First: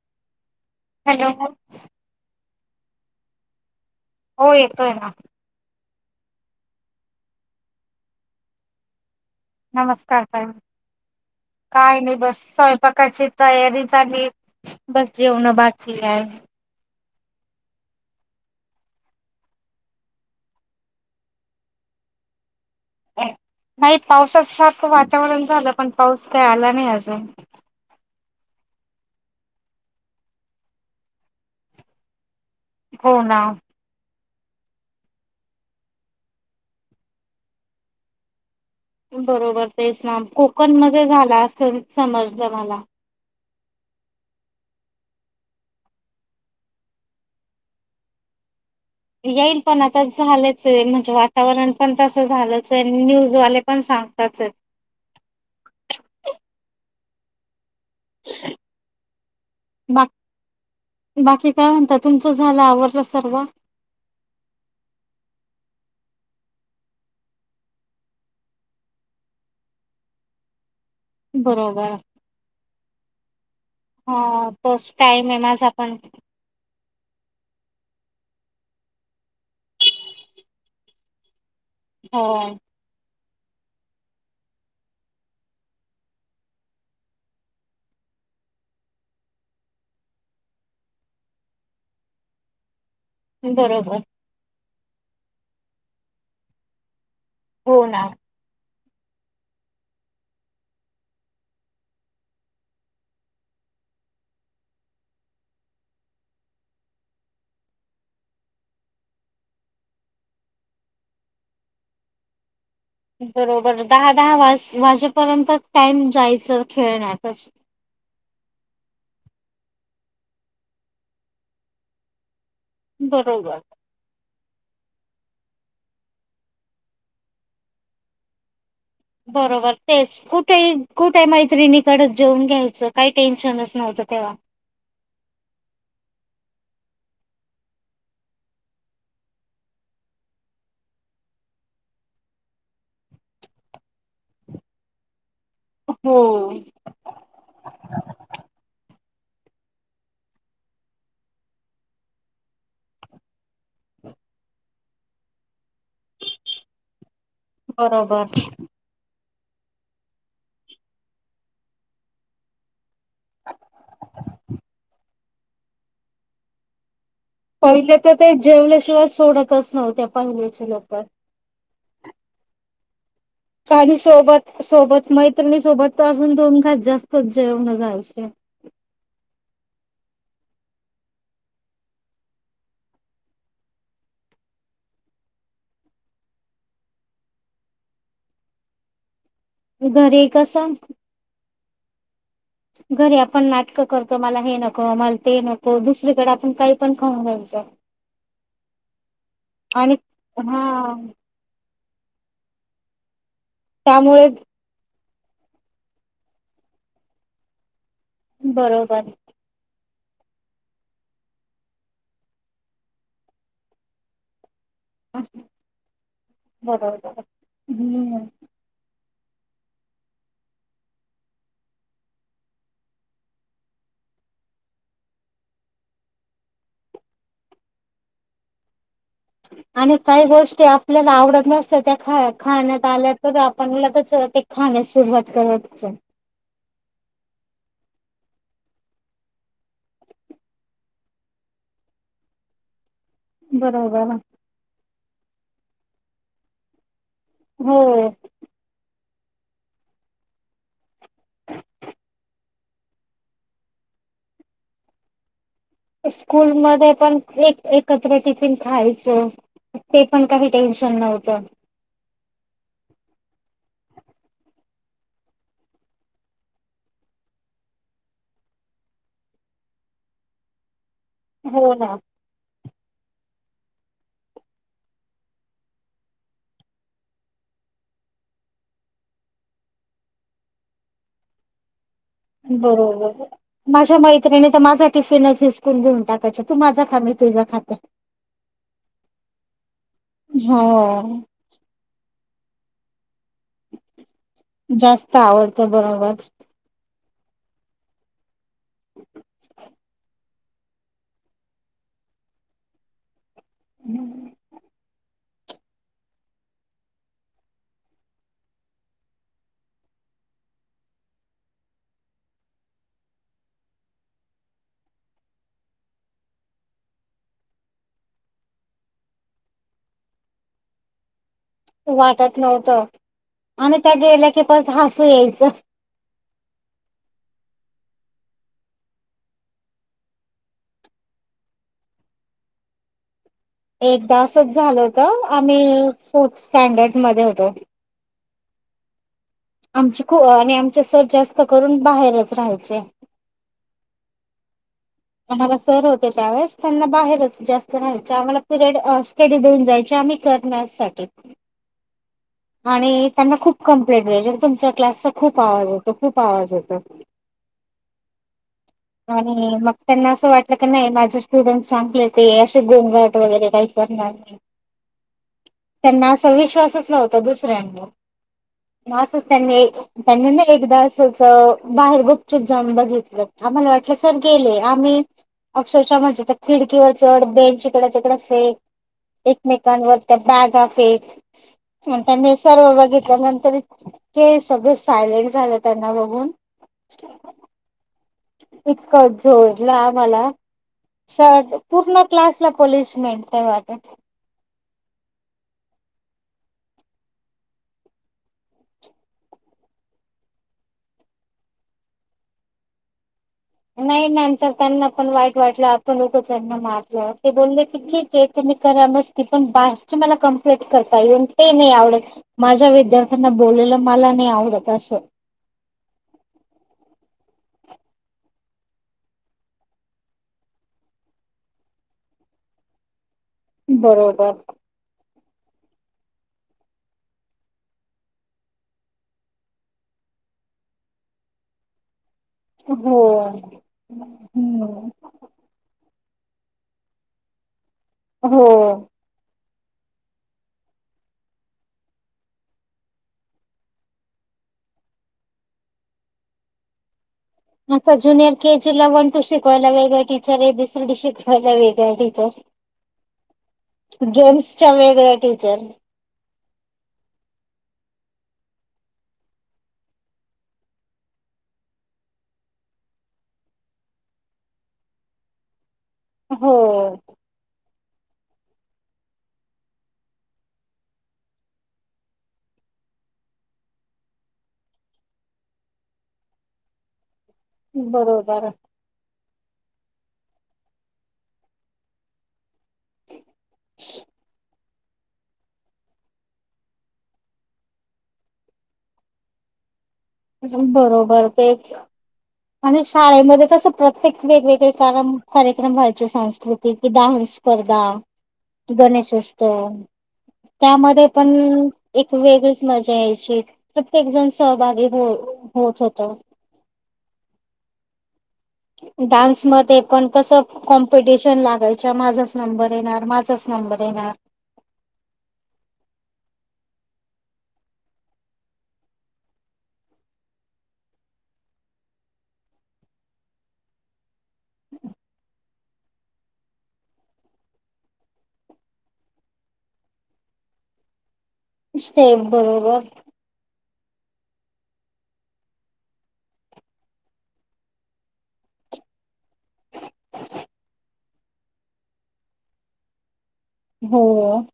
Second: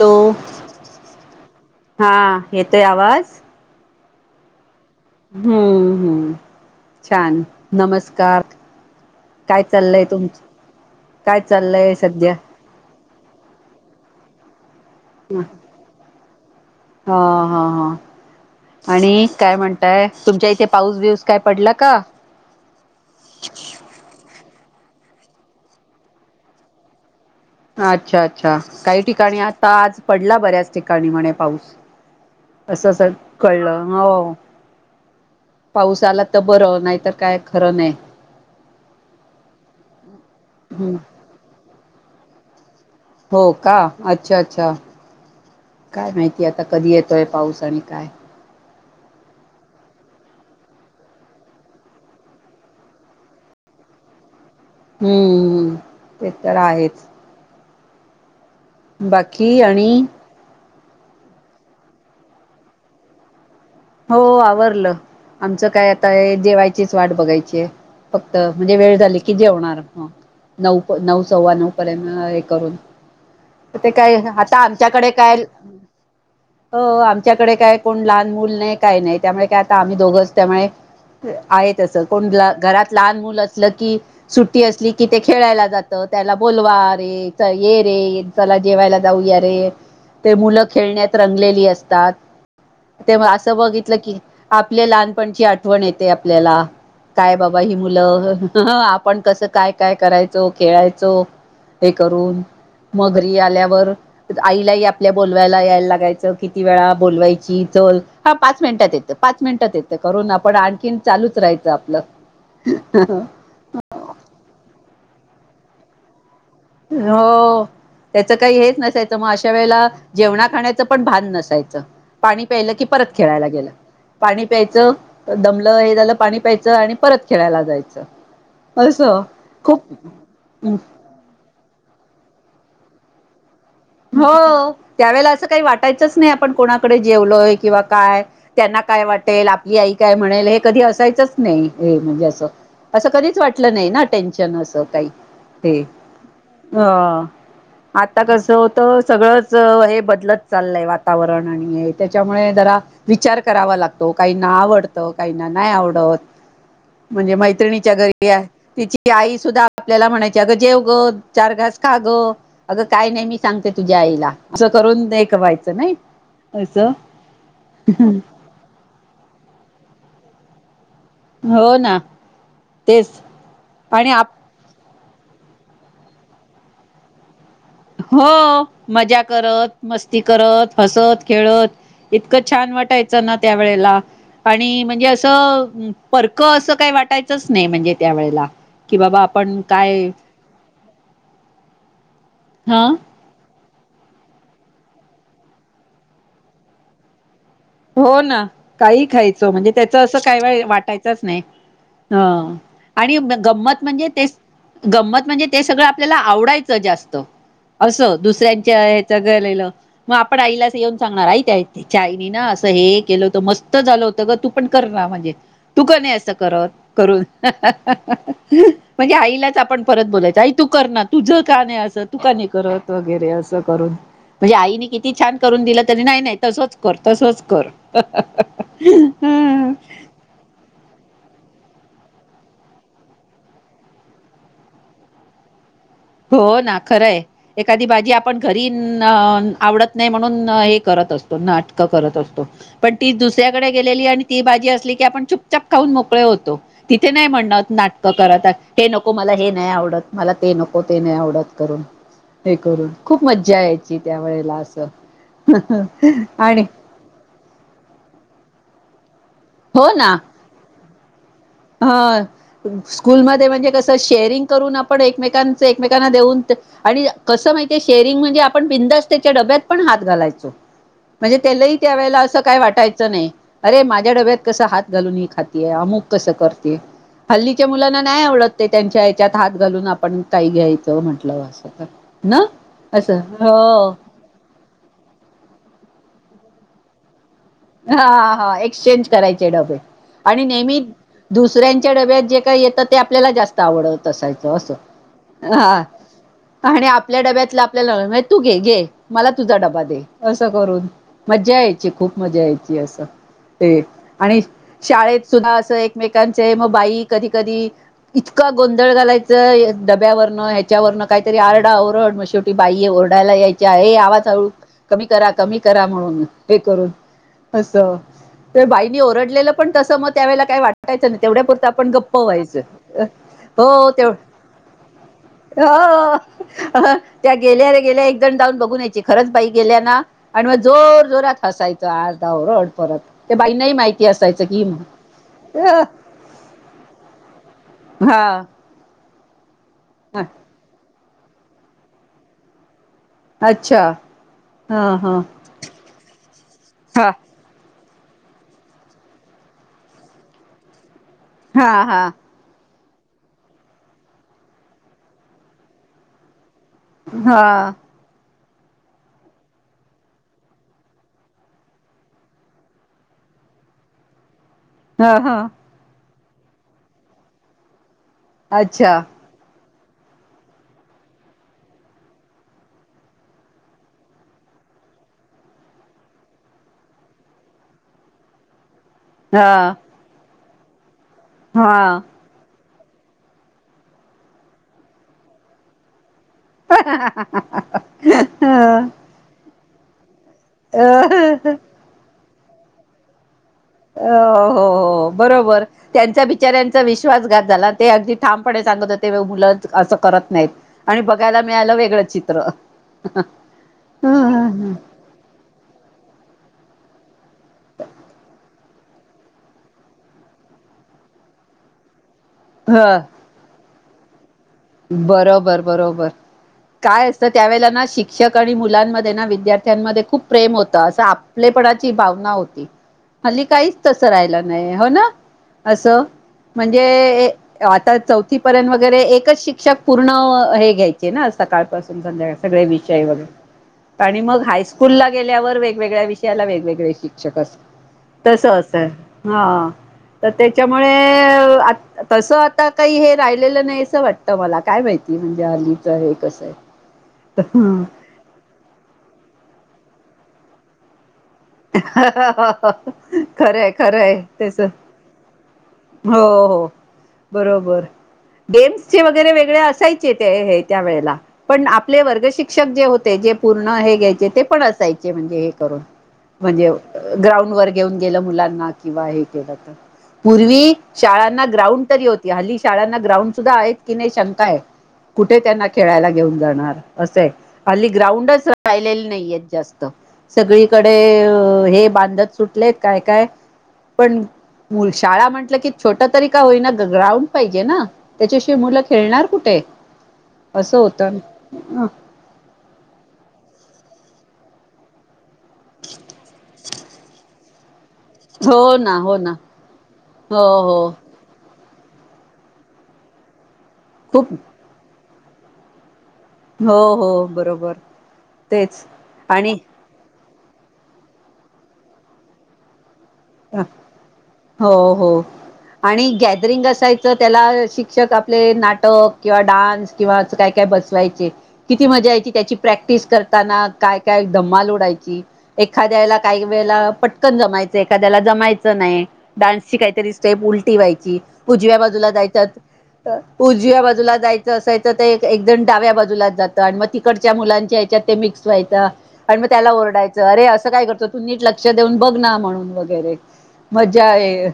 दो hello. येतोय आवाज. हो येत हम्म हम्म छान नमस्कार. काय चाल्लय नमस्कार तुमच ताई. काय चाल्लय सध्या तशी तयारी चाली बस ह जेवण बाकी आह. हा हा हा. आणि काय म्हणताय तुमच्या इथे पाऊस बिऊस काय पडला का? नाही पावसाच सारखं वातावरण झालं पण पाऊस काय आला नाही अजून. अच्छा अच्छा काही ठिकाणी आता आज पडला बऱ्याच ठिकाणी म्हणे पाऊस. असंस हो ना. कळलंं हो. पाऊसा आला त बरं नाहीतर काय खरं नाई. बरोबर तेस ना कोकण हम्म मध्ये झाला असंल समजलं मला हो का अच्छा अच्छा काय माहिती आता कधी येतोय पाऊस आणि काय येईल पण आता झालंचए म्हणजे वातावरण पण तसं झालंचए आहे न्यूज वाले पण सांग सांगताचत हम्म हम्म ते तर आहे स््् बाकी आणि बाकी काय म्हणत तुमचं झालं आवरलं सर्व हो आवरलं आमचं काय आता जेवायचीच वाट बघायची आहे फक्त म्हणजे वेळ झाली की जेवणार नऊ नऊ सव्वा नऊ बरोबर. पर्यंत हे करून ते काय हा आता तोच आमच्याकडे टाईम काय आहे माझा पण हो आ आच्याकडे काय कोण लहान मूल नाही काय नाही त्यामुळे काय आता आम्ही दोघंच त्यामुळे आहेत तस हो कोण घरात लहान मु अस की सुट्टी असली कि ते खेळायला जात त्याला बोलवा रे ये रे ला जेवायला जाऊ या रे ते मुलं खेळण्यात रंगलेली असतात तेव्हा असं बघितलं बरोबर. की आपले लहानपणची आठवण येते आपल्याला काय बाबा ही हो ना. मुलं आपण कसं काय काय करायचो खेळायचो हे करून म घरी आल्यावर आईलाही आपल्या बोलवायला यायला लागायचं किती वेळा बोलवायची चल हा पाच मिनिटात येतं पाच मिनिटात येतं करून आपण आणखीन चालूच राहायचं आपलं बरोबर दहा दहा वा वाजेपर्यंत टाइम जायच हो त्याच काही हे न मग अशा वेळेला जेवणा खाचं पण भ नसायच पा की परत खेळायला बरोबर. गेलं पा प्यायचं दमलं हे झालं पाणी प्यायचं आणि परत खेळायला जायचं असं बरोबर खूप तेच कुठे कुठे मैत्रिणीकडच जेऊन घ्यायचं काही टेन्शन अस हो त्यावेेळेला असं काही वाटायचंच नाही आप आपण कोणाकडे जेवलोय किंवा काय त्यांना काय वाटेल आपली आई काय म्हणेल हे कधी असायचंच नाही नाही हे म्हणजे अस असं कधीच वाटलं नाही ना टेन्शन अस काही ते हो. अ आता कस होत सगळंच हे बदलत चाललंय वातावरण आणि त्याच्यामुळे जरा विचार करावा लागतो काही ना आवडत काही ना नाही आवडत म्हणजे मैत्रिणीच्या बरोबर घरी ति आई सुधा आपल्याला म्हणाय अग जेव ग चार घास खा ग अग काय नाही सांगते तुझ्या आईला असं करून कवायचं नाही असं पहिले तर ते जेवल्याशिवाय सोडतच नव्हत्या पहिल्याच्या लोक हो ना तेच आणि सोबत सोबत मैत्रिणी सोबत अजून दोन घास जास्तच जेवण जायचे. हो मजा करत मस्ती करत हसत खेळत इतकं छान वाटायचं ना त्या वेळेला आणि म्हणजे असं परक असं काय वाटायच नाही म्हणजे त्या वला क बा घर कस ह घरी आपण नाट इक करतो मला हे नको मला ते नको दुसरीकडे आपण काही पण खाऊन घ्यायचं हो ना काही खायचं म्हणजे त्याच आणि असं काही वेळ हा वाटायचच नाही ह आणि गंमत म्हणजे ते त्यामुळे गंमत म्हणजे ते सगळं आपल्याला आवडायचं जास्त असं दुसऱ्यांच्या बरोबर च गलेलं मग आपण आईलाच येऊन सांगणार आ त्या आईनी ना असं हे केलं होतं मस्त झालं होतं ग तू कर ना म्हणजे तू का नाही अस करत बरोबर करून. हम्म म्हणजे आईलाच आपण परत बोलायच आई तू कर ना तुझ का नाही अस तू का नाही करत वगैरे असं करून. म्हणजे आईने किती छान करून दिलं तरी नाही नाही तसच कर तसच कर आणि काही गोष्टी आपल्याला आवड त नसत त्या ख खाण्यात आल्या तर आपण लगच ते खाण्यास सुरुवात करत हो ना खरंय एखादी भाजी आपण घरी आवडत नाही म्हणून हे कर असतो नाटकं करत असतो. पण ती दुसऱ्याकडे गेलेली बरोबर आणि ती भाजी असली की आपण चुपचप खाऊन मोकळे होतो. तिथे नाही म्हणत हो नाटकं करत हे नको मला हे नाही आवडत मला ते नको. ते नाही आवडत करून हे करून खूप मज्जा यायची त्या वेळेला असं. स्कूल आणि मध्ये पण एक एकत्र टिफिन खायचं. हो ते ना पण काही टेन्शन नव्हतं. ह स्कूलमध्ये म्हणजे कस शेअरिंग करून आपण एकमेकांच एकमेकांना देऊन आणि कसं माहितीये शेअरिंग म्हणजे आपण बिंदास्त त्याच्या डब्यात पण हात घालायचो. [inaudible] म्हणजे त्यालाही त्या ना वेळेला असं काही वाटायचं नाही अरे माझ्या डब्यात कसं हात घालून ही खातीेये अमुक कसं करते. हल्लीच्या मुलांना नाही आवडत ते त्यांच्या याच्यात हात घालून आपण काही घ्यायचं म्हंटलं असं तर. ना असं बरोबर, हो माझ्या मैत्रिणी तर माझा टिफिनच हिसकून घेऊन टाका च्या तू माझा खा मी तुझा खाते. हा हा एक्सचेंज करायचे डबे आणि नेहमी हो दुसऱ्यांच्या डब्यात जे येत ते आपल्याला जास्त आवडत असयच अस जास्त आवडतं हहा बरोबर आणि आप आपल्या डब्यातला आपल्याला तू घे घे मला तुझा डबा दे. असं करून मज्जा यायची खूप मज्जा यायची असं. ते आणि शाळेत सुद्धा असं एकमेकांचे मग बाई कधी कधी इतका गोंधळ घालायचं डब्यावरनं ह्याच्यावरन काहीतरी आरडा ओरड मग शेवटी बाई येऊन ओरडायला यायच्या हे आवाज हळू कमी करा कमी करा म्हणून हे करून. असं तर बाईनी ओरडलेलं पण तस मग त्या वेळेला काही वाटायचं नाही. तेवढ्या पुुरता आपण गप्प वाटत व्हायचं. नव्हतं आणि हो त्या तेव गेल्या की परत हसू यायचं. हो त्या गेल्या रे गेल्या एक जण जाऊन बघून यायची खरच बाई गेल्या ना आणि मग जोर जोरात हसायच. आता ओरड परत. ते बाईनाही माहिती एकदा असायचं असच की झाल होत अ आम्ही फोर्थ स्टँडर्ड मध्ये होतो. हा. आमचे खू आणि आमचे सर जास्त करून बाहेरच राहायचे. अच्छा. हा हा आम्हाला सर होते त्यावेळेस त्यांना हा बाहेरच जास्त य आम्हाला पिरयड स्टडी देऊन जायचे आम्ही करण्यासाठी. हा हा. आणि त्यांना खूप कंप्लेंट द्यायच्या तुमच्या क्लासचा खूप आवाज येतो खूप आवाज येतो. हा. आणि मग त्यांना असं वाटलं की नाही माझे स्टुडंट चांगले ते असे गोमघट वगैरे काही ना [inaudible] हा हा. असा विश्वासच नवता दुसऱ्यांना अच्छा म असच त्यानी त्यांनी ना एकदा असच बाहेरगुपचुप जाउन बघेतलं. आम्हाला वाटलं सर गेले आम्ही अक्षरशः म्हणे खिडकीवर चढ बेंच इकडडे तिकड फे क हा एकमेकांवर त्या बागा फेक हा त्यांनी सर्व घेतल्यानंतर इतके सगळे सायलेंट झाले त्यांना बघून,. [unintelligible] इतकं झोडलं आम्हाला शाळेत पूर्ण क्लास ला पनिशमेंट ते अ हो हो बरोबर त्यांच्या बिचाऱ्यांचा विश्वासघात झाला ते अगदी ठामपणे सांगत होते मुलं असं करत नाहीत आणि बघायला मिळालं वेगळंच चित्र नाही नंतर ह त्यांना पण वाईट वाटलं आपण उगाच यांना मारल ते बोलले की ठीक आहे तुम्ही करा मस्ती पण बाहेरची मला कॉम्प्लेन करतात येऊन ते नाही आवडत माझ्या विद्यार्थ्यांना बोललेला मला नाही आवडत. असं बरोबर बरोबर काय असतं त्यावेळेला ना शिक्षक आणि मुलांमध्ये ना विद्यार्थ्यांमध्ये खूप प्रेम होतं असं आपलेपणाची भावना होती हल्ली काहीच तसं बरोबर राहिला नाही हो ना? असं म्हणजे आता चौथी पर्यंत वगैरे एकच शिक्षक शिक्षक पूर्ण हे घ्यायचे ना सकाळपासून संध्याकाळी सगळे हो वैगरे विषय आणि मग हम्म हायस्कूलला गेल्यावर वेगवेगळ्या विषया ला वेगवेगळे शिक्षक असं हो तसं असं हा तर त्याच्यामुळे तसं आता काही हे राहिलेलं नाही असं वाटतं तर मला काय माहिती म्हणजे हल्लीच हे कसं आहे आता ज्युनियर के जी ला वन टू शिकवायला वेगळे टीचर ए बीसीडी शिकवायला हयाला वेगळ्या टीचर खरंय खरंय त्याच गेम्सच्या वेगळ्या टीचर हो हो बरोबर. गेम्सचे वगैरे वेगळे असायचे ते हे त्या वेळेला पण आपले वर्ग शिक्षक जे होते जे पूर्ण हे घ्यायचे ते पण असायचे म्हणजे हो म्हणजे ग्राउंडवर घेऊन गेलं मुलांना किंवा हे केलं तर पूर्वी शाळांना ग्राउंड तरी होती हल्ली शाळांना ग्राउंड सुद्धा आहेत की नाही शंका आहे? कुठे त्यांना खेळायला घेऊन जाणार असं आहे. हल्ली बरोबर ग्राउंडच राहिलेले नाहीयेत जास्त सगळीकडे हे बांधत सुटलेत काय काय पण मुल शाळा म्हटलं की छोट तरी का होईना ग्राउंड पाहिजे ना त्याच्या शिवाय मुलं खेळणार कुठे? असं होतं बरोबर तेच आणि शाळेमध्ये कसं प्रत्येक वेगवेगळे कारम कार्यक्रम व्हायचे सांस्कृतिक डान्स स्पर्धा हो ना हो ना गणेशोत्सव हो हो त्यामध्ये पण एक वेगळीच मजा यायची प्रत्येक जण खूप सहभागी हो होत होत. हो हो बरोबर. तेच डान्स आणि मध्ये पण कसं कॉम्पिटिशन लागायच्या माझाच नंबर येणार? माझाच नंबर येणार हो हो आणि गॅदरिंग असायचं त्याला शिक्षक आपले नाटक किंवा डान्स किंवा काय काय बसवायचे ती मजा यायची त्याची प्रॅक्टिस करताना काय काय धम्माल उडायची एखाद्याला काही वेळेला पटकन जमायचं एखाद्याला जमायचं नाही डान्सची काहीतरी स्टेप्स उलटी व्हायची. उजव्या बाजूला स्टेप जायात बरोबर उजव्या बाजूला बाजूला जायचं असाय तर ते एकजण डाव्या बाजूलाच जातं आणि मग तिकडच्या मुलांच्या हयाच्यात ते मिक्स व्हायचं. आणि मग त्याला ओरडायचं अरे असं काय करतो तू नीट लक्ष देऊन बघ ना म्हणून बघ वैगरे मज्जा हो आहे.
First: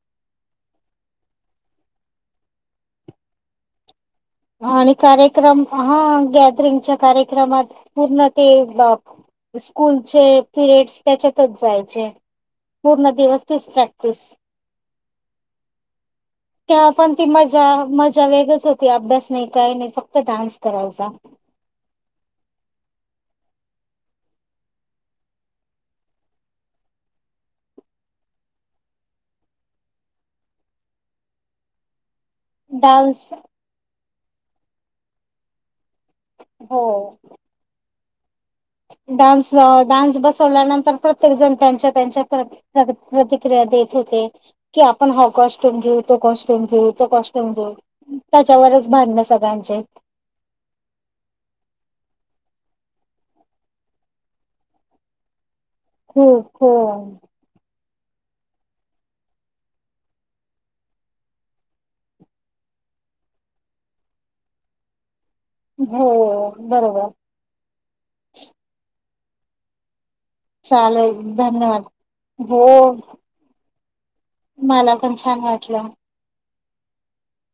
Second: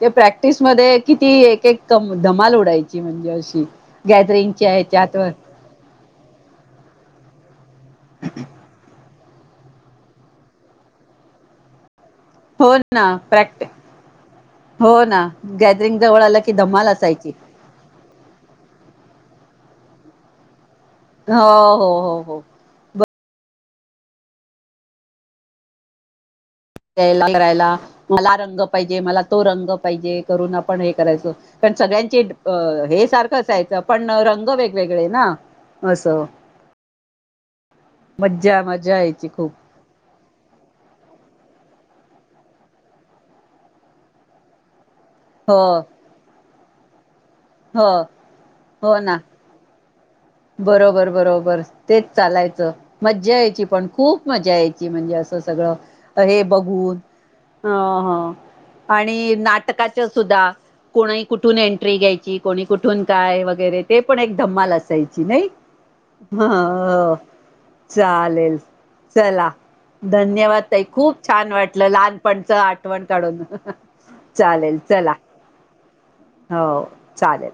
ते प्रॅक्टिसमध्ये किती एक एक धमाल उडायची म्हणजे अशी गॅदरिंगच्या आणि ह्याच्यात कार्यक्रम हा गॅदरिंगच्या कार्यक्रमात पूर्ण ते ब स्कूलचे पिरियडस त्याच्यातच जायचे. हो ना पूर्ण दिवस प्रॅक्ट तीच प्रॅक्टिस हो ना गॅदरिंग जवळ आलं की धमाल त्या पण ती असायची मज्जा मज्जा वेगळीच होती अभ्यास नाही काही नाही फक्त डान्स करायचा. हो हो हो हो बरो यायला करायला मला रंग पाहिजे मला तो रंग पाहिजे करून आपण हे करायचं पण सगळ्यांचे हे डान्स सारखं असयचं पण रंग वेगवेगळे ना असं मज्जा मज्जा यायची खूप डान्सल अ डान्स बसवल्यानंतर प्रत्येकजण त्यांच्या त्यांच्या प्र प्रग प्रतिक्रिया देत होते. की आपण हा हो कॉस्ट्यूम घेऊ तो कॉस्ट टुम घेऊ तो कॉस्ट्यूम घेऊ, हो त्याच्यावरच हो ना भांडण सगळ्यांचे. बरोबर बरोबर तेच चालायचं. मज्जा यायची पण खूप मज्जा यायची म्हणजे असं सगळं हे खूप हो बघून हां-हां. आणि नाटकाच सुद्धा कोणी कुठून एंट्री घ्यायची, कोणी कुठून काय वगैरे ते पण एक धम्माल असाय ची नाई हो हह बरोबर. हो चालेल चला. धन्यवाद ताई चालेल खूप छान धन्यवाद वाटलं लहानपणच हो आठवण काढून. चालेल मला चला पण छान वाटलं. हो चालेल.